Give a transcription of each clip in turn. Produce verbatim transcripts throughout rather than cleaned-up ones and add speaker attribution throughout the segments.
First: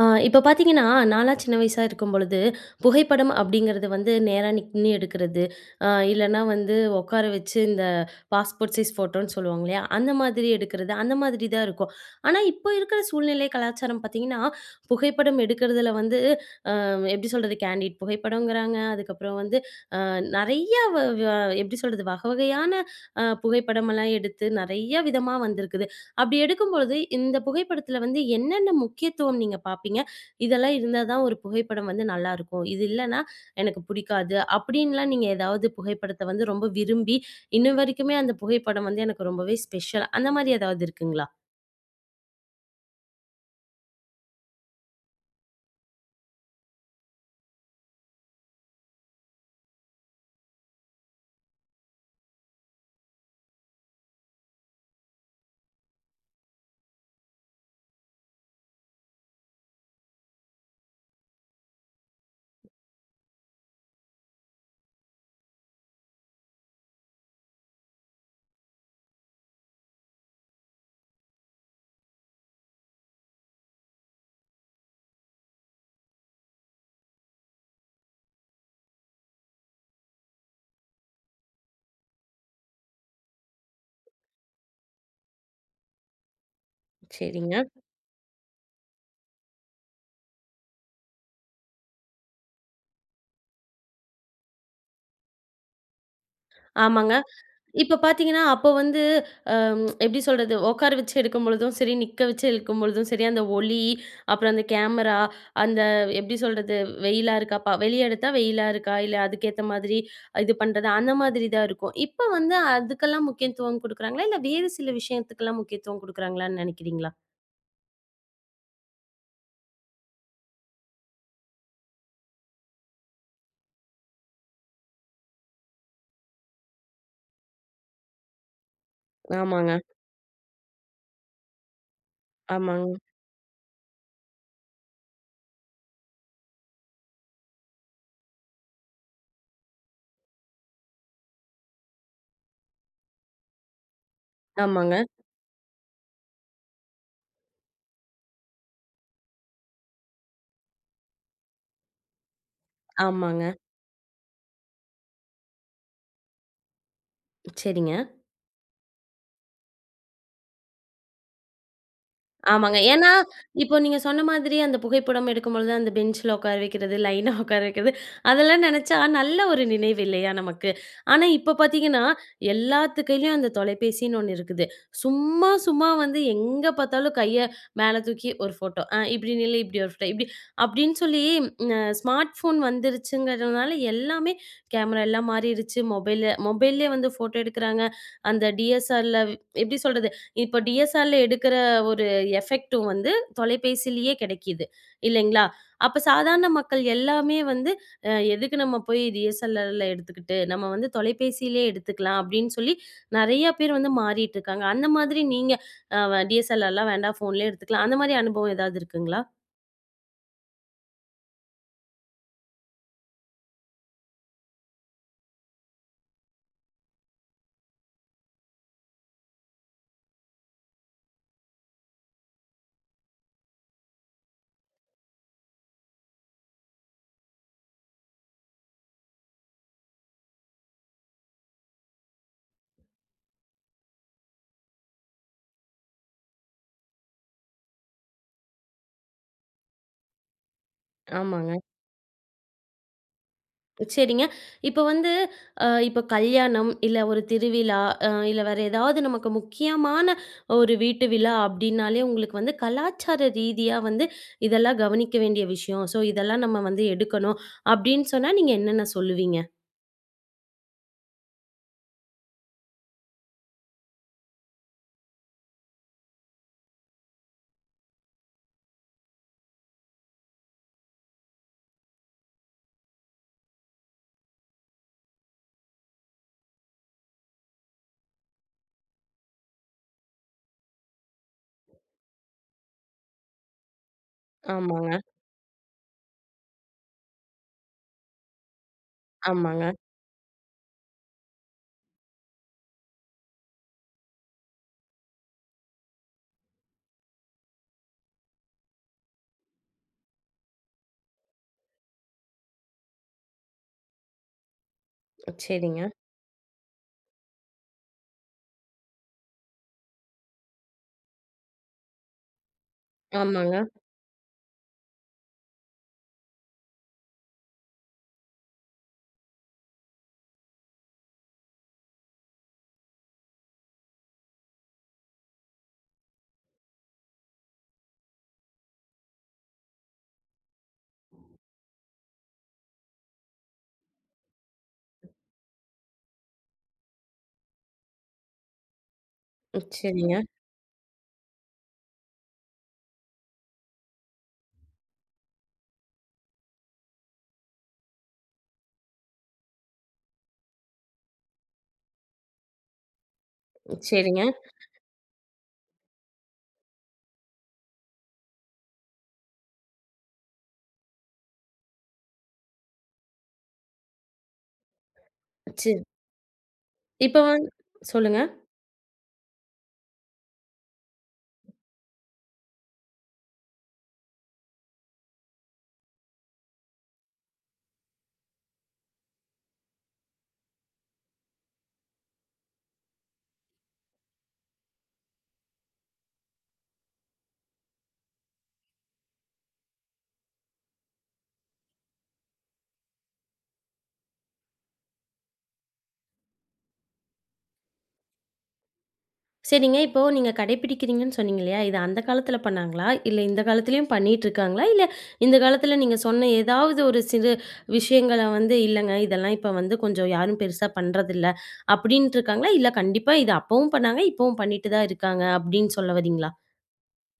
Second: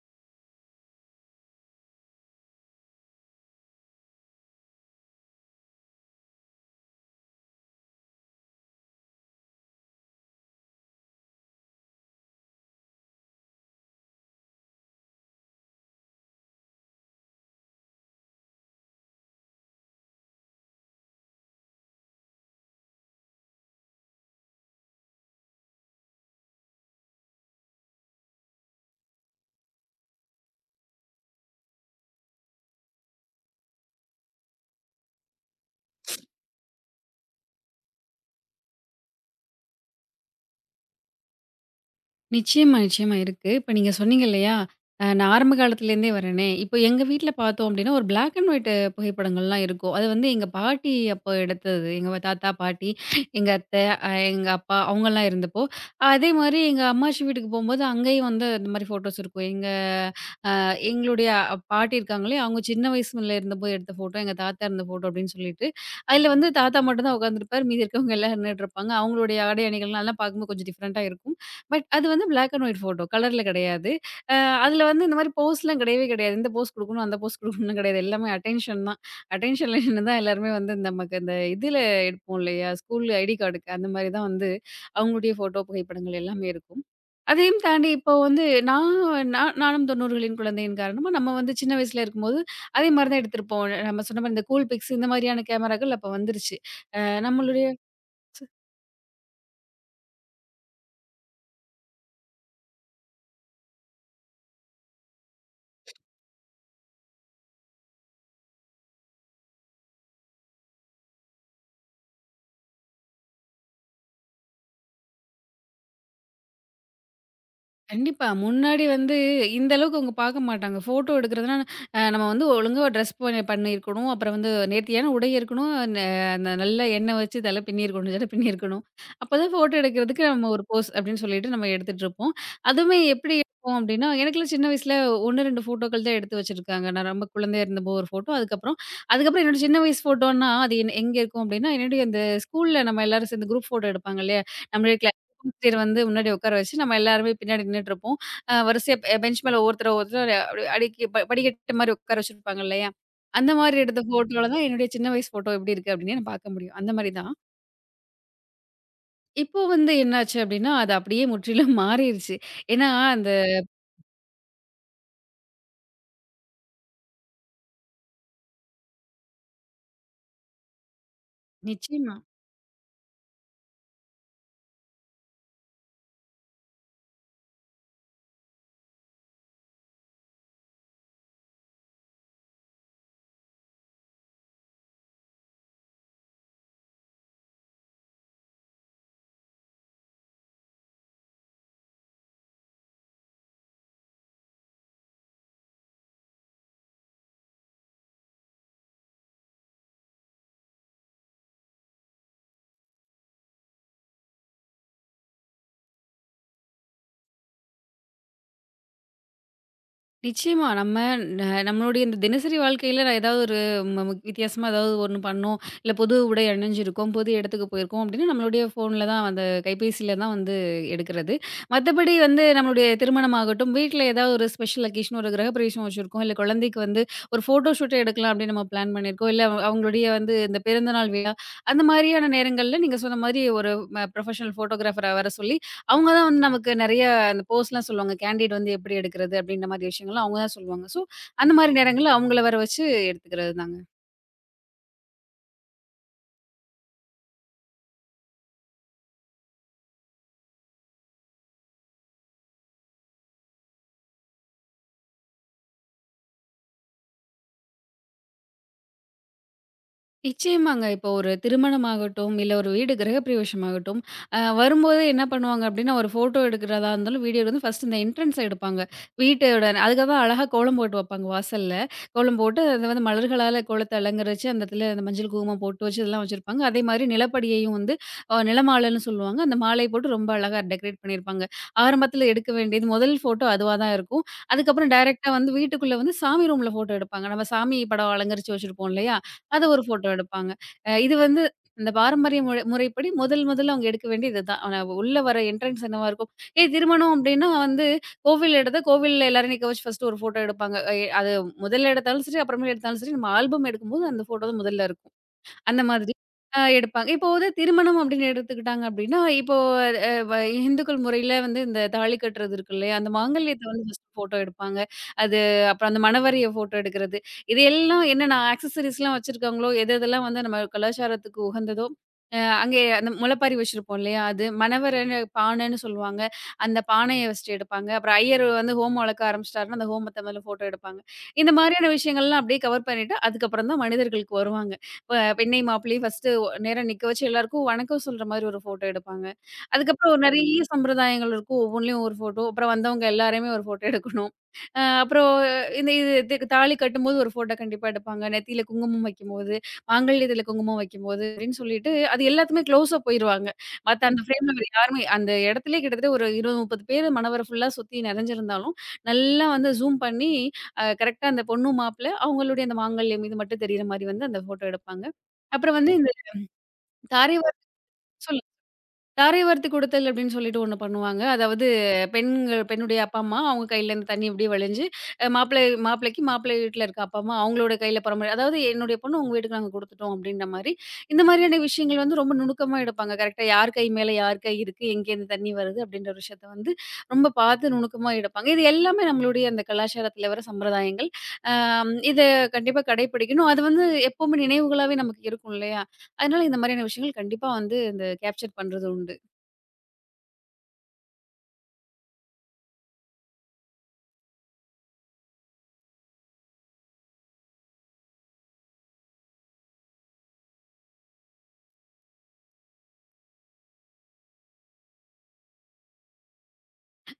Speaker 1: ஆ இப்ப பார்த்தீங்கன்னா, நான்லாம் சின்ன வயசா இருக்கும் பொழுது, புகைப்படம் அப்படிங்கிறது வந்து நேரா நின்னு எடுக்கிறது. அ இல்லன்னா வந்து உட்கார வச்சு இந்த பாஸ்போர்ட் சைஸ் ஃபோட்டோன்னு சொல்லுவாங்க இல்லையா? அந்த மாதிரி எடுக்கிறது, அந்த மாதிரி தான் இருக்கும். ஆனா, இப்போ இருக்கிற சூழ்நிலை கலாச்சாரம் பார்த்தீங்கன்னா, புகைப்படம் எடுக்கிறதுல வந்து எப்படி சொல்றது? கேண்டிட் புகைப்படம்ங்கிறாங்க. அதுக்கப்புறம் வந்து அ நெறையா வ வ எப்படி சொல்றது? வகை வகையான அ புகைப்படமெல்லாம் எடுத்து நெறைய விதமா வந்திருக்குது. அப்படி எடுக்கும்பொழுது, இந்த புகைப்படத்தில வந்து என்னென்ன முக்கியத்துவம் நீங்க பார்ப்பீங்க? இதெல்லாம் இருந்தா தான் ஒரு புகைப்படம் வந்து நல்லாருக்கும். இது இல்லன்னா எனக்கு பிடிக்காது. அப்படின்லாம் நீங்க ஏதாவது புகைப்படத்த வந்து ரொம்ப விரும்பி, இன்ன வரைக்குமே அந்த புகைப்படம் வந்து எனக்கு ரொம்பவே ஸ்பெஷல் அந்த மாரி ஏதாவது இருக்குங்களா?
Speaker 2: நிச்சயமா, நிச்சயமா இருக்கு. இப்ப நீங்க சொன்னீங்க இல்லையா? அ நான் ஆரம்ப காலத்துலேருந்தே வரேனே, இப்போ எங்க வீட்ல பார்த்தோம் அப்படின்னா, ஒரு பிளாக் அண்ட் ஒயிட் புகைப்படங்கள்லாம் இருக்கும். அது வந்து எங்க பாட்டி அப்போ எடுத்தது. எங்க தாத்தா, பாட்டி, எங்க அத்தை, அ எங்க அப்பா அவங்கலாம் இருந்தப்போ, அதே மாரி எங்க அம்மாச்சி வீட்டுக்கு போம்போது, அங்கேயும் வந்து இந்த மாரி ஃபோட்டோஸ் இருக்கும். எங்க எங்களுடைய அ- பாட்டி இருக்காங்களே, அவங்க சின்ன வயசுல இருந்தபோது எடுத்த ஃபோட்டோ, எங்க தாத்தா இருந்த ஃபோட்டோ அப்படின்னு சொல்லிட்டு, அதில வந்து தாத்தா மட்டும் தான் உட்கார்ந்திருப்பார். மீதி இருக்கவங்க எல்லாம் நின்னுட்டுருப்பாங்க. அவங்களுடைய ஆடை அணிகள்லாம் அதெல்லாம் பார்க்கும்போது கொஞ்சம் டிஃபரெண்ட்டா இருக்கும். பட் அது வந்து பிளாக் அண்ட் ஒயிட் ஃபோட்டோ. கலர்ல கிடையாது. அ அதில வந்து இந்த மாரி போஸ்லாம் கிடையவே கிடையாது. இந்த போஸ் குடுக்கணும், அந்த போஸ் குடுக்கணும்னு கிடையாது. எல்லாமே அட்டென்ஷன் தான். அட்டென்ஷன்ல நின்னு தான் எல்லாருமே வந்து நமக்கு அந்த இதில எடுப்போம் இல்லையா? ஸ்கூல் ஐடி கார்டுக்கு அந்த மாரி தான் வந்து அவங்களுடைய ஃபோட்டோ புகைப்படங்கள் எல்லாமே இருக்கும். அதையும்
Speaker 1: சரிங்க.
Speaker 2: தாண்டி இப்போ வந்து நான் நான் நானும் தொண்ணூறுகளின் குழந்தையின் காரணமா, நம்ம வந்து சின்ன வயசுல இருக்கும்போது, அதே மாரி தான் எடுத்திருப்போம். நம்ம சொன்ன மாரி இந்த கூல் பிக்ஸ் இந்த மாதிரியான கேமராக்கள் அப்ப வந்துருச்சு. அ
Speaker 1: ஆமாங்க.
Speaker 2: நம்மளுடைய.
Speaker 1: இப்ப பார்த்தீங்கன்னா, அப்போ வந்து அ எப்படி சொல்றது? உட்கார வச்சு எடுக்கும்பொழுதும் சரி, நிக்க வச்சு எடுக்கும்பொழுதும் சரி, அந்த ஒளி, அப்புறம் அந்த கேமரா, அந்த எப்படி சொல்றது? வெயிலா இருக்கா? ப வெளிய எடுத்தா வெயிலா இருக்கா? இல்ல அதுக்கேத்த மாதிரி இது பண்றது, அந்த மாதிரி தான் இருக்கும். இப்ப வந்து அதுக்கெல்லாம் முக்கியத்துவம் குடுக்குறாங்களா? இல்ல வேறு சில விஷயத்துக்கெல்லாம் முக்கியத்துவம் குடுக்குறாங்களான்னு நெனைக்கிறீங்களா?
Speaker 2: கண்டிப்பா. முன்னாடி வந்து இந்த அளவுக்கு அவங்க பார்க்க மாட்டாங்க. ஃபோட்டோ எடுக்கிறதுனா, அ நம்ம வந்து ஒழுங்கா ட்ரெஸ் பண்ணி பண்ணியிருக்கணும். அப்புறம் வந்து நேர்த்தியான உடை இருக்கணும். ந அந்த நல்ல எண்ணெய் வச்சு தலை பின்னியிருக்கணும். ஜட பின்னியிருக்கணும். அப்பதான் ஃபோட்டோ
Speaker 1: ஆமாங்க,
Speaker 2: எடுக்கிறதுக்கு நம்ம ஒரு போஸ் அப்படின்னு சொல்லிட்டு நம்ம எடுத்துட்டுருப்போம்.
Speaker 1: ஆமாங்க,
Speaker 2: அதுவுமே எப்படி இருக்கும் அப்படின்னா, எனக்கெல்லாம் சின்ன வயசுல ஒரு, ரெண்டு ஃபோட்டோக்கள் தான் எடுத்து வச்சிருக்காங்க. நான் ரொம்ப குழந்தையா இருந்தப்போ ஒரு ஃபோட்டோ. அதுக்கப்புறம் அதுக்கப்புறம் என்னோட சின்ன வயசு ஃபோட்டோன்னா, அது என் எங்க இருக்கும் அப்படின்னா, என்னுடைய அந்த ஸ்கூல்ல நம்ம எல்லாரும் சேர்ந்து குரூப் ஃபோட்டோ எடுப்பாங்க இல்லையா?
Speaker 1: ஆமாங்க.
Speaker 2: நம்மளுடைய
Speaker 1: ஆமாங்க,
Speaker 2: ஆசிரியர் வந்து முன்னாடி உட்கார வச்சு, நம்ம எல்லாருமே பின்னாடி நின்னுட்டுருப்போம். அ வரிசையா பெ பெஞ்ச் மேல ஒவ்வொருத்தர ஒருத்தர் அப்டி அடிக்கி ப படிக்கட்டு மாரி உட்கார வச்சிருப்பாங்க இல்லையா?
Speaker 1: ஆமாங்க.
Speaker 2: அந்த மாரி எடுத்த ஃபோட்டோல தான் என்னுடைய சின்ன வயசு ஃபோட்டோ எப்டி இருக்கு அப்டின்னே நான் பார்க்க முடியும். அந்த மாரி தான்.
Speaker 1: சரிங்க.
Speaker 2: இப்போ வந்து என்னாச்சு அப்டின்னா, அது அப்டியே முற்றிலும் மாறிருச்சு.
Speaker 1: ஆமாங்க.
Speaker 2: ஏன்னா
Speaker 1: ஏன்னா,
Speaker 2: அந்த
Speaker 1: இப்போ நீங்க சொன்ன மாதிரி அந்த புகைப்படம் எடுக்கும்பொழுது, அந்த பெஞ்ச்ல உட்கார வைக்கிறது, லைனா உட்கார வைக்கிறது, அதெல்லாம் நெனச்சா நல்ல ஒரு நினைவு இல்லையா நமக்கு? ஆனா, இப்ப பார்த்தீங்கன்னா,
Speaker 2: நிச்சயமா.
Speaker 1: எல்லாத்து கையிலயும் அந்த தொலைபேசின்னு ஒண்ணு இருக்குது. சும்மா சும்மா வந்து எங்க பார்த்தாலும் கைய மேல தூக்கி ஒரு ஃபோட்டோ. அ இப்படி நில்லு, இப்படி ஒரு ஃபோட்டோ, இப்படி அப்படின்னு சொல்லி அ ஸ்மார்ட் ஃபோன் வந்துருச்சுங்கிறதுனால எல்லாமே கேமரா எல்லாம் மாறிருச்சு. மொபைல்ல மொபைல்லேயே வந்து ஃபோட்டோ எடுக்குறாங்க. அந்த டிஎஸ்ஆர்ல எப்படி சொல்றது? இப்ப டிஎஸ்எல்ஆர்ல எடுக்கிற ஒரு எஃபெக்ட்டும் வந்து தொலைபேசியிலேயே கிடைக்கிது. இல்லைங்களா? அப்ப சாதாரண மக்கள் எல்லாமே வந்து, "அ எதுக்கு நம்ம போய் டிஎஸ்எல்ஆர்ல எடுத்துக்கிட்டு, நம்ம வந்து தொலைபேசியிலே எடுத்துக்கலாம்." அப்படின்னு சொல்லி நெறைய பேர் வந்து மாறிட்டு இருக்காங்க. அந்த மாதிரி நீங்க அ டிஎஸ்எல்ஆர்லாம் வேண்டாம், ஃபோன்லயே எடுத்துக்கலாம். அந்த மாரி அனுபவம் ஏதாவது இருக்குங்களா?
Speaker 2: நிச்சயமா. நம்ம ந நம்மளுடைய இந்த தினசரி வாழ்க்கையில நான் ஏதாவது ஒரு ம மு வித்தியாசமா ஏதாவது ஒண்ணு பண்ணோம். இல்ல புது உடை அணிஞ்சிருக்கோம், புது இடத்துக்கு போயிருக்கோம் அப்டின்னா, நம்மளுடைய ஃபோன்ல தான் அந்த கைபேசியில தான் வந்து எடுக்கிறது. மத்தபடி வந்து நம்மளுடைய திருமணமாகட்டும், வீட்ல ஏதாவது ஒரு ஸ்பெஷல் அக்கேஷன் ஒரு கிரகப்பிரவேசம் வச்சிருக்கோம். இல்ல குழந்தைக்கு வந்து ஒரு ஃபோட்டோ ஷூட் எடுக்கலாம் அப்டின்னு நம்ம பிளான் பண்ணியிருக்கோம். இல்ல அவ அவங்களுடைய வந்து இந்த பிறந்தநாள் விழா அந்த மாரியான நேரங்கள்ல நீங்க சொன்ன மாரி ஒரு ம ப்ரொஃபஷனல் ஃபோட்டோகிராஃபர வர சொல்லி அவங்க தான் வந்து நமக்கு நெறைய அந்த போஸ்லாம் சொல்லுவாங்க. கேண்டிட் வந்து எப்படி எடுக்கிறது? அப்படின்ற மாரி விஷயங்கள்லாம் அவங்க தான் சொல்லுவாங்க. ஸோ, அந்த
Speaker 1: ஆமாங்க.
Speaker 2: மாரி நேரங்கள்ல அவங்கள வர வச்சு எடுத்துக்கிறது தாங்க.
Speaker 1: சரிங்க. இப்ப வந்து அ இப்ப கல்யாணம், இல்ல ஒரு திருவிழா, அ இல்ல வேற ஏதாவது நமக்கு முக்கியமான ஒரு வீட்டு விழா அப்டின்னாலே உங்களுக்கு வந்து கலாச்சார ரீதியா வந்து இதெல்லாம் கவனிக்க வேண்டிய விஷயம். ஸோ இதெல்லாம் நம்ம வந்து எடுக்கணும் அப்டின்னு சொன்னா நீங்க என்னென்ன சொல்லுவீங்க?
Speaker 2: நிச்சயமாங்க. இப்போ ஒரு திருமணமாகட்டும், இல்ல ஒரு வீடு கிரகப்பிரவேசமாகட்டும், அ வரும்போதே என்ன பண்ணுவாங்க அப்டின்னா, ஒரு ஃபோட்டோ எடுக்கிறதா இருந்தாலும், வீடியோ வந்து ஃபர்ஸ்ட் இந்த என்ட்ரன்ஸ எடுப்பாங்க. வீட்டோட அதுக்காக அழகா கோலம் போட்டு வைப்பாங்க வாசல்ல. கோலம் போட்டு அத வந்து மலர்களால கோலத்த அலங்கரிச்சு, அந்த இடத்துல அந்த மஞ்சள் குங்குமம் போட்டு வச்சு இதெல்லாம் வச்சிருப்பாங்க. அதே மாரி நிலப்படியையும் வந்து அ நிலமாலைன்னு சொல்லுவாங்க. அந்த மாலைய போட்டு ரொம்ப அழகா டெக்கரேட் பண்ணியிருப்பாங்க. ஆரம்பத்தில எடுக்க வேண்டியது முதல் ஃபோட்டோ அதுவா தான் இருக்கும். அதுக்கப்புறம்
Speaker 1: ஆமாங்க,
Speaker 2: டைரக்ட்டா வந்து வீட்டுக்குள்ள வந்து சாமி ரூம்ல ஃபோட்டோ எடுப்பாங்க. நம்ம சாமி படம் அலங்கரிச்சு வச்சிருப்போம் இல்லையா? அது
Speaker 1: ஆமாங்க.
Speaker 2: ஒரு ஃபோட்டோ எடுப்பாங்க. அ இது வந்து இந்த பாரம்பரிய முறை முறைப்படி முதல் முதல்ல அவங்க எடுக்க வேண்டிய இதுதான். ஆனா உள்ள வர என்ட்ரன்ஸ் என்னவா இருக்கும்? ஏய் திருமணம் அப்டின்னா வந்து கோவில் எடுத்தா கோவில்ல எல்லாரும் நிக்க வச்சு ஃபர்ஸ்ட்டு ஒரு ஃபோட்டோ எடுப்பாங்க. எ அது முதல்ல எடுத்தாலும் சரி, அப்புறமேல் எடுத்தாலும் சரி, நம்ம ஆல்பம் எடுக்கும்போது அந்த ஃபோட்டோ தான் முதல்ல இருக்கும்.
Speaker 1: சரிங்க.
Speaker 2: அந்த மாதிரி அ எடுப்பாங்க. இப்போ வந்து திருமணம் அப்படின்னு எடுத்துக்கிட்டாங்க அப்படின்னா, இப்போ அ வ இந்துக்கள் முறையில வந்து இந்த தாலி கட்டுறது இருக்கு இல்லையா? அந்த
Speaker 1: ஆமாங்க.
Speaker 2: மாங்கல்யத்த வந்து ஃபர்ஸ்ட் ஃபோட்டோ எடுப்பாங்க. அது அப்புறம் அந்த மணவறைய ஃபோட்டோ எடுக்கிறது. இது எல்லாம் என்னென்ன ஆக்சஸரீஸ்லாம் வச்சிருக்காங்களோ, எது எதெல்லாம் வந்து நம்ம கலாச்சாரத்துக்கு உகந்ததோ, அ அங்கே அந்த முளைப்பாரி வச்சிருப்போம் இல்லையா? அது மணவறைன்னு பானைன்னு சொல்லுவாங்க. அந்த பானைய வச்சுட்டு எடுப்பாங்க. அப்புறம் ஐயர் வந்து ஹோமம் வளர்க்க ஆரம்பிச்சிட்டாருன்னா, அந்த ஹோமத்த முதல்ல ஃபோட்டோ எடுப்பாங்க. இந்த மாதிரியான விஷயங்கள்லாம் அப்படியே கவர் பண்ணிட்டு, அதுக்கப்புறம் தான் மனிதர்களுக்கு வருவாங்க. ப பெண்ணை மாப்பிள்ளையும் ஃபர்ஸ்ட்டு ஒ நேரா நிக்க வச்சு எல்லாருக்கும் வணக்கம் சொல்ற மாரி ஒரு ஃபோட்டோ எடுப்பாங்க. அதுக்கப்புறம்
Speaker 1: சரிங்க,
Speaker 2: ஒரு நெறைய சம்பிரதாயங்கள் இருக்கும். ஒவ்வொன்லயும் ஒரு ஃபோட்டோ. அப்புறம் வந்தவங்க எல்லாரையுமே ஒரு ஃபோட்டோ எடுக்கணும். அ அப்புறம் இந்த இது இதுக்கு தாலி கட்டும்போது ஒரு ஃபோட்டோ கண்டிப்பா எடுப்பாங்க. நெத்தியில குங்குமம் வைக்கும்போது, மாங்கல்யத்துல குங்குமம் வைக்கும்போது அப்படின்னு சொல்லிட்டு அது எல்லாத்துமே க்ளோஸா போயிருவாங்க. மத்த அந்த
Speaker 1: சரிங்க.
Speaker 2: ஃப்ரேம்ல வேற யாருமே அந்த இடத்திலேயே கிட்டத்தட்ட ஒரு இருபது, முப்பது பேர் மணவர ஃபுல்லா சுத்தி நெறஞ்சிருந்தாலும், நல்லா வந்து ஜூம் பண்ணி அ கரெக்ட்டா அந்த பொண்ணும், மாப்பிள அவங்களுடைய அந்த மாங்கல்யம் இது மட்டும் தெரியிற மாரி வந்து அந்த ஃபோட்டோ எடுப்பாங்க.
Speaker 1: சரி.
Speaker 2: அப்புறம் வந்து இந்த
Speaker 1: இப்ப
Speaker 2: தாரை
Speaker 1: வந்து
Speaker 2: வார்த்து
Speaker 1: சொல்லுங்க.
Speaker 2: தாரை வார்த்து கொடுத்தல் அப்படின்னு சொல்லிட்டு ஒண்ணு பண்ணுவாங்க. அதாவது பெண்கள் பெண்ணுடைய அப்பா, அம்மா அவங்க கையிலேருந்து தண்ணி இப்படி வழிஞ்சு, அ மாப்பிள்ளை மாப்பிள்ளைக்கு மாப்பிள்ளை வீட்ல இருக்க அப்பா, அம்மா அவங்களோட கையில பரம்பரை அதாவது என்னுடைய பொண்ணு உங்க வீட்டுக்கு நாங்க குடுத்துட்டோம் அப்படின்ற மாரி, இந்த மாதிரியான விஷயங்கள் வந்து ரொம்ப நுணுக்கமா எடுப்பாங்க. கரெக்ட்டா யார் கை மேல யார் கை இருக்கு, எங்கேருந்து தண்ணி வருது அப்படின்ற ஒரு விஷயத்த வந்து ரொம்ப பார்த்து நுணுக்கமா எடுப்பாங்க. இது எல்லாமே நம்மளுடைய அந்த கலாச்சாரத்துல வர சம்பிரதாயங்கள். அம் இத கண்டிப்பா கடைப்பிடிக்கணும். அது வந்து எப்பவுமே நினைவுகளாவே நமக்கு இருக்கும் இல்லையா? அதனால இந்த மாதிரியான விஷயங்கள் கண்டிப்பா வந்து இந்த கேப்சர் பண்றது உண்டு.
Speaker 1: சரிங்க. இப்போ நீங்க கடைப்பிடிக்கிறீங்கன்னு சொன்னீங்க இல்லையா? இது அந்த காலத்துல பண்ணாங்களா? இல்ல இந்த காலத்துலயும் பண்ணிட்டு இருக்காங்களா? இல்ல இந்த காலத்துல நீங்க சொன்ன ஏதாவது ஒரு சிறு விஷயங்கள வந்து, "இல்லங்க இதெல்லாம் இப்ப வந்து கொஞ்சம் யாரும் பெருசா பண்றதில்ல." அப்படின்ட்டு இருக்காங்களா? இல்ல கண்டிப்பா இது அப்பவும் பண்ணாங்க, இப்பவும் பண்ணிட்டு தான் இருக்காங்க அப்படின்னு சொல்ல வரீங்களா?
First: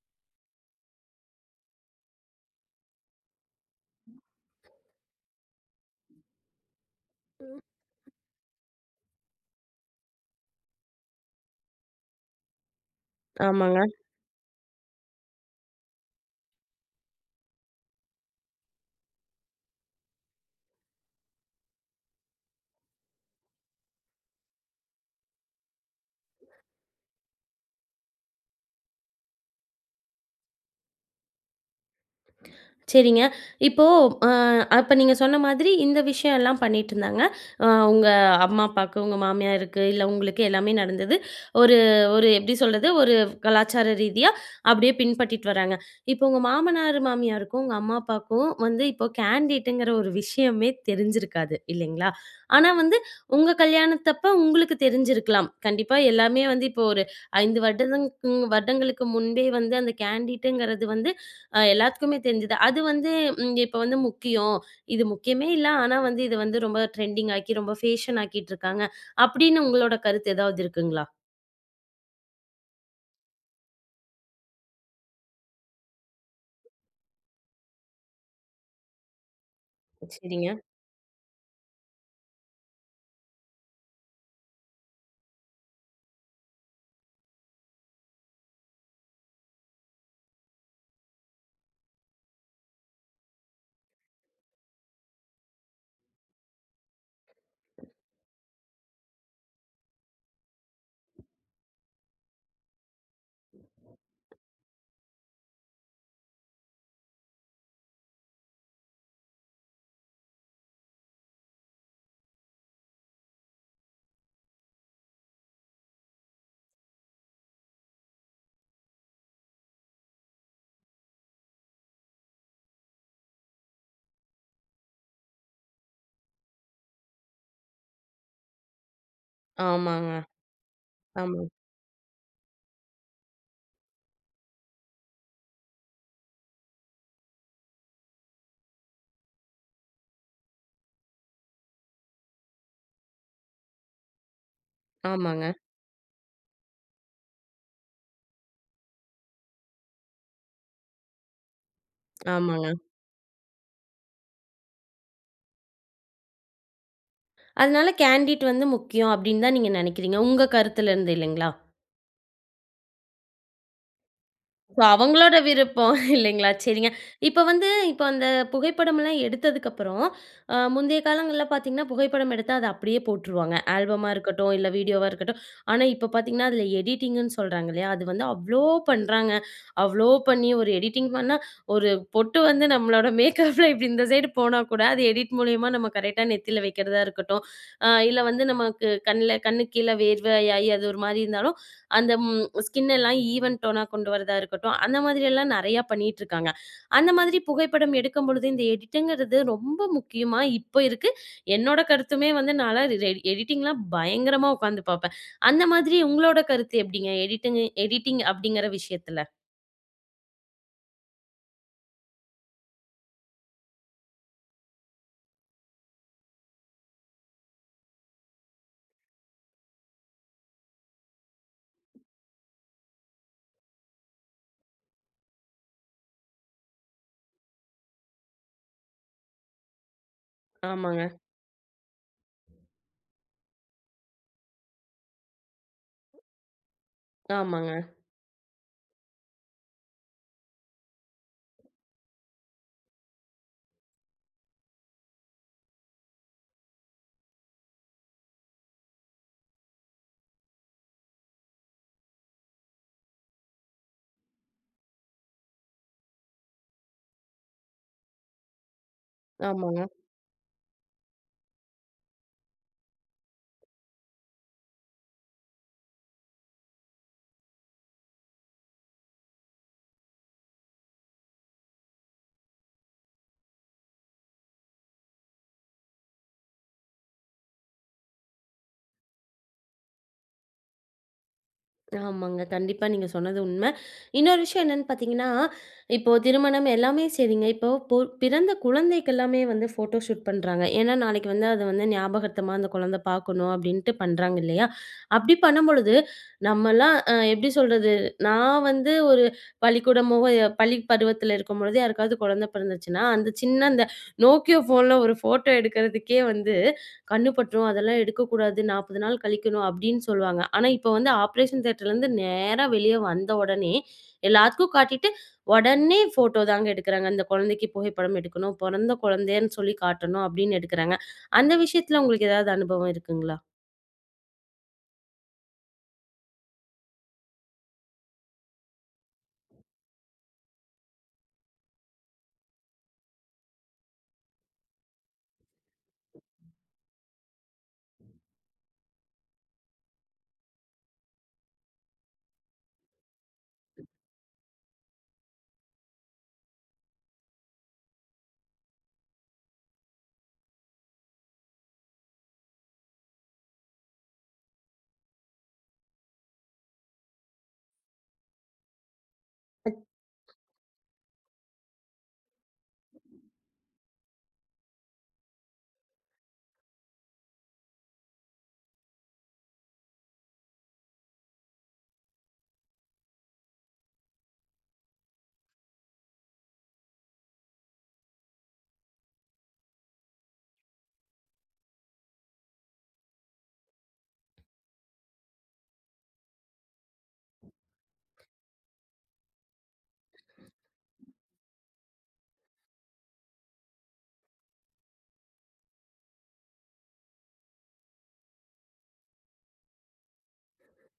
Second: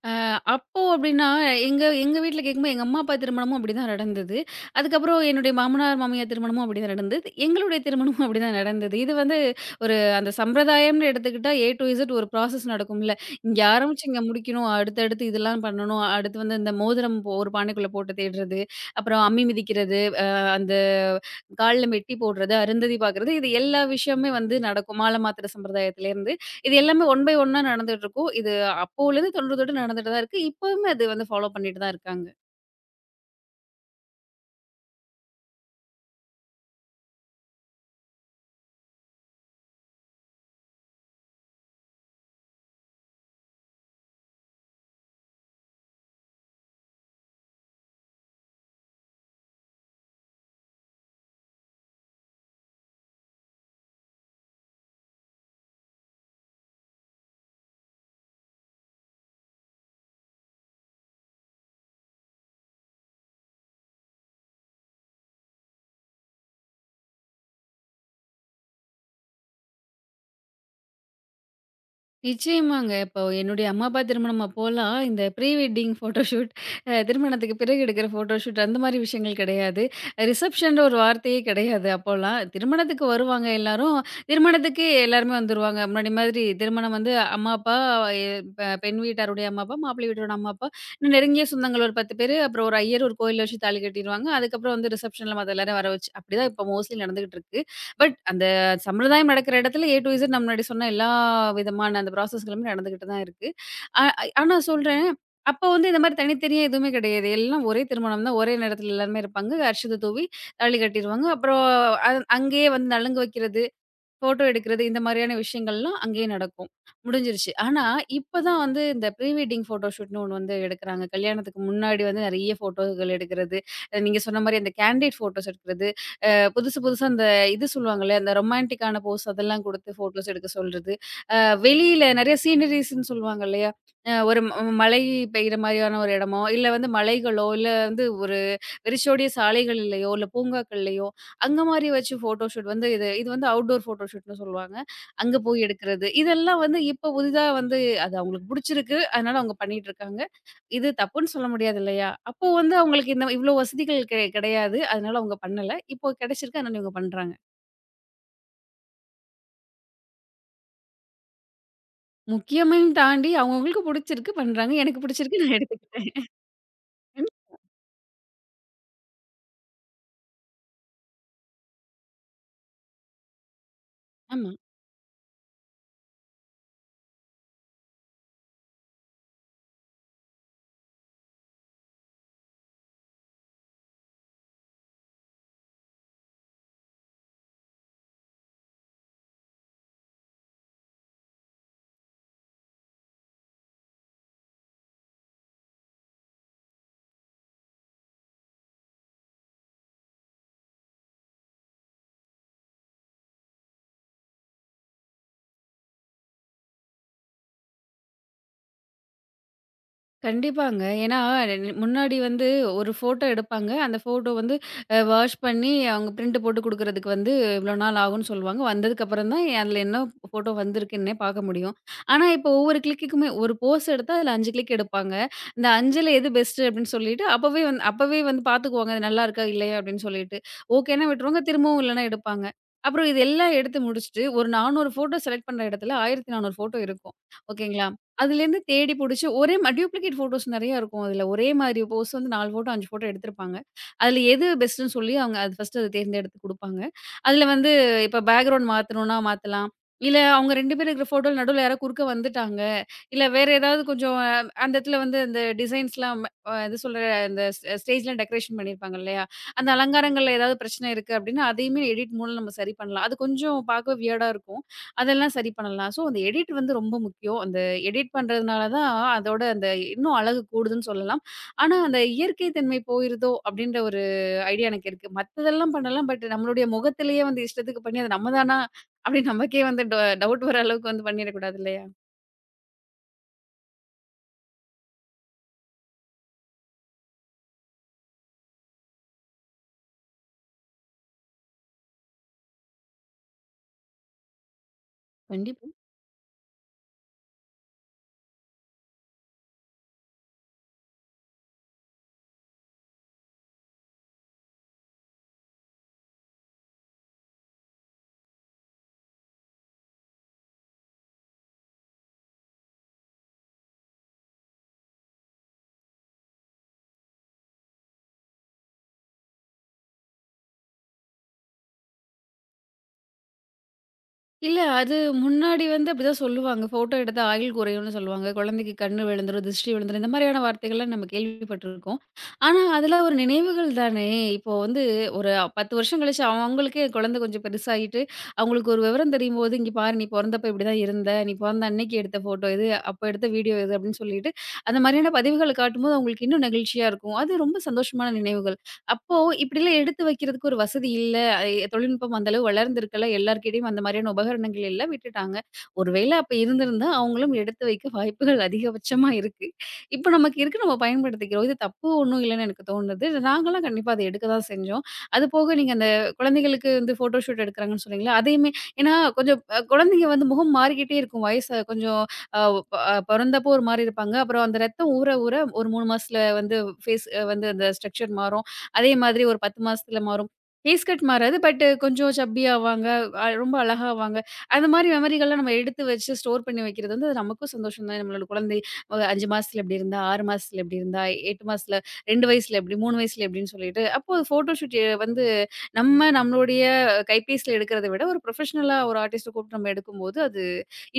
Speaker 2: அ அப்போ அப்டின்னா, எங்க எங்க வீட்ல கேட்கும்போது, எங்க அம்மா, அப்பா திருமணமும் அப்படிதான் நடந்தது. அதுக்கப்புறம் என்னுடைய மாமனார், மாமியார் திருமணமும் அப்படிதான் நடந்தது. எங்களுடைய திருமணமும் அப்படிதான் நடந்தது. இது வந்து ஒரு அந்த சம்பிரதாயம்னு எடுத்துக்கிட்டா, ஏ டூ இசட் ஒரு ப்ராசஸ் நடக்கும்ல. இங்க
Speaker 1: ஆமாங்க.
Speaker 2: ஆரம்பிச்சு இங்க முடிக்கணும். அடுத்தடுத்து இதெல்லாம் பண்ணணும். அடுத்து வந்து இந்த மோதிரம் போ ஒரு பானைக்குள்ள போட்டு தேடுறது, அப்புறம் அம்மி மிதிக்கிறது, கால்ல மெட்டி போடுறது, அருந்ததி பார்க்குறது இது எல்லா விஷயமுமே வந்து நடக்கும். மாலை மாத்துற சம்பிரதாயத்திலேருந்து, இது எல்லாமே ஒன் பை ஒன்னா நடந்துட்டுருக்கும். இது அப்போலருந்து தொன்று தொட்டு நடந்துட்டு தான் இருக்கு. இப்பவுமே அது வந்து ஃபாலோ பண்ணிட்டு தான் இருக்காங்க.
Speaker 1: சரிங்க. இப்போ அ அப்ப நீங்க சொன்ன மாதிரி இந்த விஷயம் எல்லாம் பண்ணிட்டுருந்தாங்க. அ உங்க அம்மா, அப்பாவுக்கு, உங்க மாமியாருக்கு, இல்ல உங்களுக்கு எல்லாமே நடந்தது. ஒரு ஒரு எப்படி சொல்றது? ஒரு கலாச்சார ரீதியா அப்படியே பின்பற்றிட்டு வராங்க. இப்போ உங்க மாமனார், மாமியாருக்கும், உங்க அம்மா, அப்பாவுக்கும் வந்து இப்போ கேண்டிடுங்கிற ஒரு விஷயமே தெரிஞ்சிருக்காது இல்லைங்களா? ஆனா வந்து உங்க கல்யாணத்தப்ப உங்களுக்கு தெரிஞ்சிருக்கலாம். கண்டிப்பா எல்லாமே வந்து இப்போ ஒரு ஐந்து வருடங் வருடங்களுக்கு முன்பே வந்து அந்த கேண்டிடுங்கிறது வந்து அ எல்லாத்துக்குமே தெரிஞ்சது. அது வந்து ம் இப்ப வந்து முக்கியம். இது முக்கியமே இல்ல. ஆனா வந்து இத வந்து ரொம்ப ட்ரெண்டிங் ஆக்கி, ரொம்ப ஃபேஷன் ஆக்கிட்டு இருக்காங்க. அப்படின்னு உங்களோட கருத்து ஏதாவது இருக்குங்களா?
Speaker 2: நிச்சயமாங்க. இப்போ என்னுடைய அம்மா, அப்பா திருமணம் அப்போலாம் இந்த ப்ரீ வெட்டிங் ஃபோட்டோஷூட் அ திருமணத்துக்கு பிறகு எடுக்கிற ஃபோட்டோஷூட் அந்த மாரி விஷயங்கள் கிடையாது.
Speaker 1: சரிங்க.
Speaker 2: ரிசப்ஷன்ற ஒரு வார்த்தையே கிடையாது அப்போலாம். திருமணத்துக்கு வருவாங்க எல்லாரும். திருமணத்துக்கே எல்லாருமே வந்துருவாங்க. முன்னாடி மாதிரி திருமணம் வந்து அம்மா, அப்பா, எ பெ பெண் வீட்டாருடைய அம்மா, அப்பா, மாப்பிள்ளை வீட்டாரோட அம்மா, அப்பா, இன்னும் நெருங்கிய சொந்தங்கள் ஒரு பத்து பேரு, அப்புறம் ஒரு ஐயர் ஒரு கோயில்ல வச்சு தாலி கட்டிருவாங்க. அதுக்கப்புறம் வந்து ரிசப்ஷன்ல மத்த எல்லாரையும் வர வச்சு அப்படிதான் இப்போ மோஸ்ட்லி நடந்துகிட்டு இருக்கு. பட் அந்த சம்பிரதாயம் நடக்கிற இடத்துல ஏ டூ இசட் நான் முன்னாடி சொன்ன எல்லா விதமான அந்த ப்ராசஸ்களுமே நடந்துகிட்டு தான் இருக்கு. அ ஆனா சொல்றேன், அப்ப வந்து இந்த மாரி தனித்தனியா எதுவுமே கிடையாது. எல்லாம் ஒரே திருமணம் தான். ஒரே நேரத்துல எல்லாருமே இருப்பாங்க. அரிசித தூவி தாலி கட்டிருவாங்க. அப்புறம் அ அங்கேயே வந்து நலுங்கு வைக்கிறது. ஃபோட்டோ எடுக்கிறது இந்த மாதிரியான விஷயங்கள்லாம் அங்கேயே நடக்கும். முடிஞ்சிருச்சு. ஆனா, இப்ப தான் வந்து இந்த ப்ரீ வெட்டிங் ஃபோட்டோ ஷூட்ன்னு ஒண்ணு வந்து எடுக்குறாங்க. கல்யாணத்துக்கு முன்னாடி வந்து நெறைய ஃபோட்டோகள் எடுக்கிறது. அ நீங்க சொன்ன மாரி அந்த கேண்டிட் ஃபோட்டோஸ் எடுக்கிறது. அ புதுசு புதுசா அந்த இது சொல்லுவாங்கல்ல, அந்த ரொமான்டிக்கான போஸ் அதெல்லாம் குடுத்து
Speaker 1: ஆமாங்க.
Speaker 2: ஃபோட்டோஸ் எடுக்க சொல்றது. அ
Speaker 1: ஆமா.
Speaker 2: வெளியில நெறைய சீனரீஸ்ன்னு சொல்லுவாங்க இல்லையா? அ ஒரு ம ம- மழை பெய்ற மாரியான ஒரு இடமோ, இல்ல வந்து மலைகளோ, இல்ல வந்து ஒரு விரிசோடிய சாலைகள்லயோ, இல்ல பூங்காக்கள்லயோ, அங்க மாரி வச்சு ஃபோட்டோ ஷூட் வந்து இது இது வந்து அவுட்டோர் ஃபோட்டோ ஷூட்ன்னு சொல்லுவாங்க. அங்க
Speaker 1: ஆமாங்க.
Speaker 2: போய் எடுக்கிறது. இதெல்லாம் வந்து இப்ப புதிதா வந்து அது அவங்களுக்கு புடிச்சிருக்கு. அதனால அவங்க பண்ணிட்டுருக்காங்க. இது தப்புன்னு சொல்ல முடியாது இல்லையா? அப்போ
Speaker 1: ஆமாங்க.
Speaker 2: வந்து அவங்களுக்கு இந்த இவ்ளோ வசதிகள் கெ கெடையாது. அதனால அவங்க பண்ணல. இப்போ கிடைச்சிருக்கு. அதனால இவங்க பண்றாங்க.
Speaker 1: அதனால கேண்டிட் வந்து முக்கியம் அப்படின்னு தான் நீங்க நினைக்கிறீங்க. உங்க கருத்துல இருந்து இல்லைங்களா?
Speaker 2: முக்கியமையும் தாண்டி அவங்கவங்களுக்கு புடிச்சிருக்கு பண்றாங்க.
Speaker 1: இப்ப
Speaker 2: எனக்கு
Speaker 1: அவங்களோட
Speaker 2: புடிச்சிருக்கு நான்
Speaker 1: விருப்பம்
Speaker 2: எடுத்துக்கிட்டேன்.
Speaker 1: இல்லைங்களா? சரிங்க. இப்ப வந்து இப்ப அந்த புகைப்படம்லாம் எடுத்ததுக்கப்புறம், அ முந்தைய காலங்கள்ல பார்த்தீங்கன்னா, புகைப்படம் எடுத்தா அத அப்படியே போட்டுருவாங்க. ஆல்பமா இருக்கட்டும்,
Speaker 2: ஆமா.
Speaker 1: இல்ல வீடியோவா இருக்கட்டும். ஆனா இப்ப பார்த்தீங்கன்னா, அதுல எடிட்டிங்ன்னு சொல்றாங்க இல்லையா? அது வந்து அவ்ளோ பண்றாங்க. அவ்ளோ பண்ணி ஒரு எடிட்டிங் பண்ணா, ஒரு பொட்டு வந்து நம்மளோட மேக்கப்ல இப்படி இந்த சைடு போனா கூட, அது எடிட் மூலியமா நம்ம கரெக்ட்டா நெத்தியில வைக்கிறதா இருக்கட்டும், அ இல்ல வந்து நமக்கு கண்ல கண்ணுக்கு கீழ வேர்வையாயி அது ஒரு மாரி இருந்தாலும், அந்த ம் ஸ்கின் எல்லாம் ஈவன் டோனா கொண்டு வரதா இருக்கட்டும், அந்த மாதிரி எல்லாம் நெறையா பண்ணிட்டுருக்காங்க. அந்த மாதிரி புகைப்படம் எடுக்கும் பொழுது இந்த எடிட்டுங்கிறது ரொம்ப முக்கியமா இப்ப இருக்கு. என்னோட கருத்துமே வந்து நான்லாம் ரெ எடிட்டிங்லாம் பயங்கரமா உட்காந்து பார்ப்பேன். அந்த மாதிரி உங்களோட கருத்து எப்படிங்க? எடிட்டிங் எடிட்டிங் அப்படிங்கிற விஷயத்துல?
Speaker 2: கண்டிப்பாங்க. ஏன்னா, முன்னாடி வந்து ஒரு ஃபோட்டோ எடுப்பாங்க. அந்த ஃபோட்டோ வந்து அ வாஷ் பண்ணி அவங்க பிரிண்ட் போட்டு குடுக்குறதுக்கு வந்து இவ்வளோ நாள் ஆகும்ன்னு சொல்லுவாங்க. வந்ததுக்கப்புறம் தான் அதில என்ன ஃபோட்டோ வந்திருக்குன்னே பார்க்க முடியும். ஆனா, இப்போ ஒவ்வொரு கிளிக்குக்குமே ஒரு போஸ் எடுத்தா அதில ஐந்து கிளிக் எடுப்பாங்க. இந்த ஐந்தில் எது பெஸ்ட் அப்படின்னு சொல்லிட்டு அப்பவே வந்து அப்பவே வந்து பார்த்துக்குவாங்க. அது நல்லா இருக்கா, இல்லையா அப்படின்னு சொல்லிட்டு.
Speaker 1: ஆமாங்க,
Speaker 2: ஓகேன்னா விட்டுருவாங்க. திரும்பவும் இல்லன்னா எடுப்பாங்க. அப்புறம் இது எல்லாம் எடுத்து முடிச்சுட்டு, ஒரு நானூறு ஃபோட்டோ செலக்ட் பண்ற இடத்துல ஆயிரத்தி நானூறு ஃபோட்டோ இருக்கும்.
Speaker 1: ஆமாங்க,
Speaker 2: ஓகேங்களா? அதுலேருந்து தேடி புடிச்சு ஒரே மா டூப்ளிகேட் ஃபோட்டோஸ் நெறைய இருக்கும் அதுல. ஒரே மாதிரி போஸ் வந்து நாலு ஃபோட்டோ, ஐந்து ஃபோட்டோ எடுத்திருப்பாங்க. அதுல எது பெஸ்ட்டுன்னு சொல்லி அவங்க அது ஃபர்ஸ்ட்டு அத தேர்ந்தெடுத்து குடுப்பாங்க. அதுல வந்து இப்ப பேக்கிரவுண்ட் மாத்தணும்னா மாத்தலாம். இல்ல அவங்க ரெண்டு பேர் இருக்கிற ஃபோட்டோல நடுவுல யாரோ குறுக்க வந்துட்டாங்க. இல்ல வேற ஏதாவது கொஞ்சம் அஹ், அந்த இடத்துல வந்து இந்த டிசைன்ஸ்லாம் அ இது சொல்ற இந்த ஸ் ஸ்டேஜ்லாம் டெக்கரேஷன் பண்ணியிருப்பாங்க இல்லையா? அந்த
Speaker 1: ஆமாங்க.
Speaker 2: அலங்காரங்கள்ல ஏதாவது பிரச்சனை இருக்கு அப்டின்னா, அதையுமே எடிட் மூலம் நம்ம சரி பண்ணலாம். அது கொஞ்சம் பார்க்க வியர்டா இருக்கும். அதெல்லாம் சரி பண்ணலாம். ஸோ, அந்த எடிட் வந்து ரொம்ப முக்கியம். அந்த எடிட் பண்றதுனால தான் அதோட அந்த இன்னும் அழகு கூடுதுன்னு சொல்லலாம். ஆனா, அந்த இயற்கை தன்மை போயிருதோ! அப்பிடின்ற ஒரு ஐடியா எனக்கு இருக்கு. மத்ததெல்லாம் பண்ணலாம். பட் நம்மளுடைய முகத்திலேயே வந்து இஷ்டத்துக்கு பண்ணி, அது நம்ம தானா? அப்பிடின்னு நமக்கே வந்து டொ டவுட் வர அளவுக்கு வந்து பண்ணிறக்கூடாது இல்லயா!
Speaker 1: ஆமாங்க. கண்டிப்பா நீங்க சொன்னது உண்ம. இன்னொரு விஷயம் என்னன்னு பார்த்தீங்கன்னா, இப்போ திருமணம் எல்லாமே சரிங்க. இப்போ பொ பிறந்த குழந்தைக்கு எல்லாமே வந்து ஃபோட்டோ ஷூட் பண்றாங்க. ஏன்னா, நாளைக்கு வந்து அது வந்து ஞாபகார்த்தமா அந்த குழந்தை பார்க்கணும் அப்டின்ட்டு பண்றாங்க இல்லையா? அப்டி
Speaker 2: கண்டிப்பா.
Speaker 1: பண்ணும்பொழுது, நம்மலாம் அ எப்டி சொல்றது? நான் வந்து ஒரு பள்ளிக்கூடமோ, அஹ், பள்ளி பருவத்தில இருக்கும்பொழுது யாருக்காவது குழந்தை பிறந்துச்சுன்னா, அந்த சின்ன அந்த Nokia ஃபோன்ல ஒரு ஃபோட்டோ எடுக்கிறதுக்கே வந்து கண்ணு பற்றும், அதெல்லாம் எடுக்கக்கூடாது. நாற்பது நாள் கழிக்கணும் அப்படின்னு சொல்லுவாங்க. ஆனா, இப்ப வந்து ஆப்ரேஷன் தியேட்டர்லருந்து நேரா வெளிய வந்த உடனே, எல்லாத்துக்கும் காட்டிட்டு, உடனே ஃபோட்டோ தாங்க எடுக்குறாங்க. அந்த குழந்தைக்கு புகைப்படம் எடுக்கணும், பொறந்த குழந்தைன்னு சொல்லி காட்டணும் அப்படின்னு எடுக்குறாங்க. அந்த விஷயத்துல உங்களுக்கு ஏதாவது அனுபவம் இருக்குங்களா?
Speaker 2: இல்ல. அது முன்னாடி வந்து அப்படிதான் சொல்லுவாங்க. ஃபோட்டோ எடுத்தா ஆயுள் குறையும்னு சொல்லுவாங்க. குழந்தைக்கு கண்ணு விழுந்துரும், திருஷ்டி விழுந்துரும். இந்த மாதிரியான வார்த்தைகள்லாம் நம்ம கேள்விப்பட்டுருக்கோம். ஆனா, அதெல்லாம் ஒரு நினைவுகள் தானே! இப்போ வந்து ஒரு பத்து வருஷம் கழிச்சு அவங்களுக்கே குழந்தை கொஞ்சம் பெருசாயிட்டு, அவங்களுக்கு ஒரு விவரம் தெரியும்போது, "இங்க பாரு நீ பொறந்தப்ப இப்படிதான் இருந்த. நீ பொறந்த அன்னைக்கு எடுத்த ஃபோட்டோ இது. அப்ப எடுத்த வீடியோ இது." அப்படின்னு சொல்லிட்டு, அந்த மாதிரியான பதிவுகள காட்டும்போது அவங்களுக்கு இன்னும் நெகிழ்ச்சியா இருக்கும். அது ரொம்ப சந்தோஷமான நினைவுகள். அப்போ இப்படிலாம் எடுத்து வைக்கிறதுக்கு ஒரு வசதி இல்ல. அ தொழில்நுட்பம் அந்த அளவு வளர்ந்திருக்கல. எல்லார்கிட்டயும் அந்த மாதிரியான உபகரணங்கள் எல்லாம் விட்டுட்டாங்க. ஒருவேளை அப்ப இருந்திருந்தா, அவங்களும் எடுத்து வைக்க வாய்ப்புகள் அதிகபட்சமா இருக்கு. இப்ப நமக்கு இருக்கு. நம்ம பயன்படுத்திக்கிறோம். இது தப்பு ஒண்ணும் இல்லன்னு எனக்கு தோணுது. நாங்கலாம் கண்டிப்பா அத எடுக்க தான் செஞ்சோம். அதுபோக நீங்க அந்த குழந்தைகளுக்கு வந்து ஃபோட்டோ ஷூட் எடுக்குறாங்கன்னு சொன்னீங்கல்ல, அதையுமே ஏன்னா கொஞ்சம் அ குழந்தைங்க வந்து முகம் மாறிக்கிட்டே இருக்கும். வயசு கொஞ்சம் அ ப பொறந்தப்போ ஒரு மாரி இருப்பாங்க. அப்புறம் அந்த ரத்தம் ஊற ஊற ஒரு மூணு மாசத்துல வந்து ஃபேஸ் வந்து அந்த ஸ்ட்ரக்சர் மாறும். அதே மாதிரி ஒரு பத்து மாசத்துல மாறும். ஃபேஸ் கட் மாறாது. பட் கொஞ்சம் சப்பி ஆவாங்க. அ ரொம்ப அழகா ஆவாங்க. அந்த மாரி மெமரிகள்லாம் நம்ம எடுத்து வச்சு ஸ்டோர் பண்ணி வைக்கிறது வந்து அது நமக்கும் சந்தோஷம் தான். நம்மளோட குழந்தை அ ஐந்து மாசத்துல எப்டி இருந்தா, ஆறு மாசத்துல எப்டி இருந்தா, எட்டு மாசத்துல ரெண்டு வயசுல எப்டி, மூணு வயசுல எப்டின்னு சொல்லிட்டு, அப்போ ஃபோட்டோ ஷூட் வந்து நம்ம நம்மளுடைய கைபேசியில எடுக்கிறத விட ஒரு ப்ரொஃபஷனலா ஒரு ஆர்டிஸ்ட்ட கூப்ட்டு நம்ம எடுக்கும்போது, அது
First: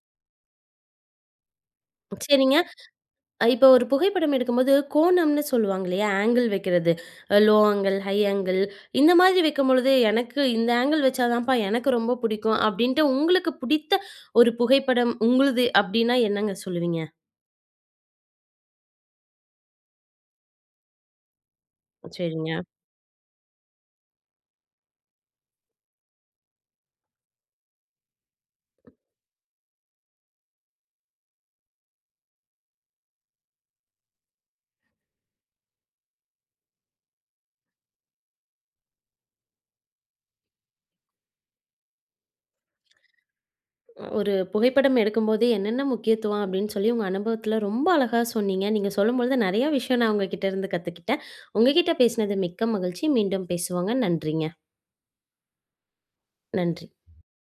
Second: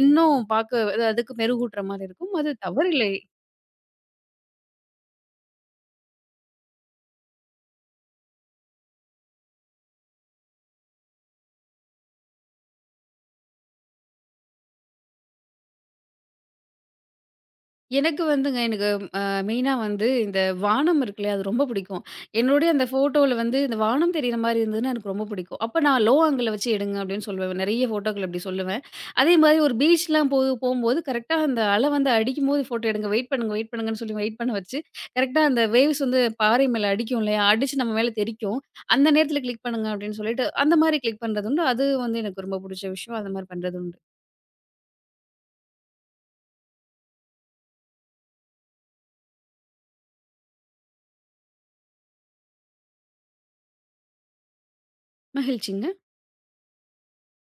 Speaker 2: இன்னும் பாக்க அது அதுக்கு மெருகூட்டுற மாரி இருக்கும். அது
Speaker 1: சரிங்க.
Speaker 2: தவறில்லை.
Speaker 1: அ இப்போ ஒரு புகைப்படம் எடுக்கும்போது கோணம்ன்னு சொல்லுவாங்க இல்லையா? ஆங்கிள் வைக்கிறது. லோ ஆங்கிள், ஹை ஆங்கிள் இந்த மாதிரி வைக்கும்பொழுது, "எனக்கு இந்த ஆங்கிள் வச்சா தான்ப்பா எனக்கு ரொம்ப பிடிக்கும்." அப்படின்ட்டு உங்களுக்கு பிடித்த ஒரு புகைப்படம் உங்களுது அப்படின்னா என்னங்க சொல்லுவீங்க?
Speaker 2: எனக்கு வந்துங்க எனக்கு மெயினா வந்து இந்த வானம் இருக்கு இல்லையா? அது ரொம்ப பிடிக்கும்.
Speaker 1: சரிங்க.
Speaker 2: என்னுடைய அந்த ஃபோட்டோல வந்து இந்த வானம் தெரியிற மாரி இருந்ததுன்னா எனக்கு ரொம்ப பிடிக்கும். அப்ப நான் லோ ஆங்கிள்ல வச்சு எடுங்க அப்டின்னு சொல்லுவேன். நெறைய ஃபோட்டோக்கள் அப்படி சொல்லுவேன். அதே மாரி ஒரு பீச்லாம் போ போம்போது கரெக்ட்டா அந்த அலை வந்து அடிக்கும்போது ஃபோட்டோ எடுங்க. வெயிட் பண்ணுங்க, வெயிட் பண்ணுங்கன்னு சொல்லி வெயிட் பண்ண வச்சு, கரெக்ட்டா அந்த வேவ்ஸ் வந்து பாறை மேல அடிக்கும் இல்லையா? அடிச்சு நம்ம மேல தெறிக்கும். அந்த நேரத்துல கிளிக் பண்ணுங்க அப்படின்னு சொல்லிட்டு, அந்த மாரி கிளிக் பண்றது உண்டு. அது வந்து எனக்கு ரொம்ப புடிச்ச விஷயம். அந்த மாரி பண்றது உண்டு.
Speaker 1: ஒரு புகைப்படம் எடுக்கும்போது என்னென்ன முக்கியத்துவம் அப்படின்னு சொல்லி உங்க அனுபவத்தில ரொம்ப அழகா சொன்னீங்க. நீங்க சொல்லும்பொழுது நிறையா விஷயம் நான் உங்ககிட்ட இருந்து கத்துக்கிட்டேன். உங்ககிட்ட பேசினது மிக்க மகிழ்ச்சி. மீண்டும் பேசுவோங்க. நன்றிங்க.
Speaker 2: மகிழ்ச்சிங்க.
Speaker 1: நன்றி.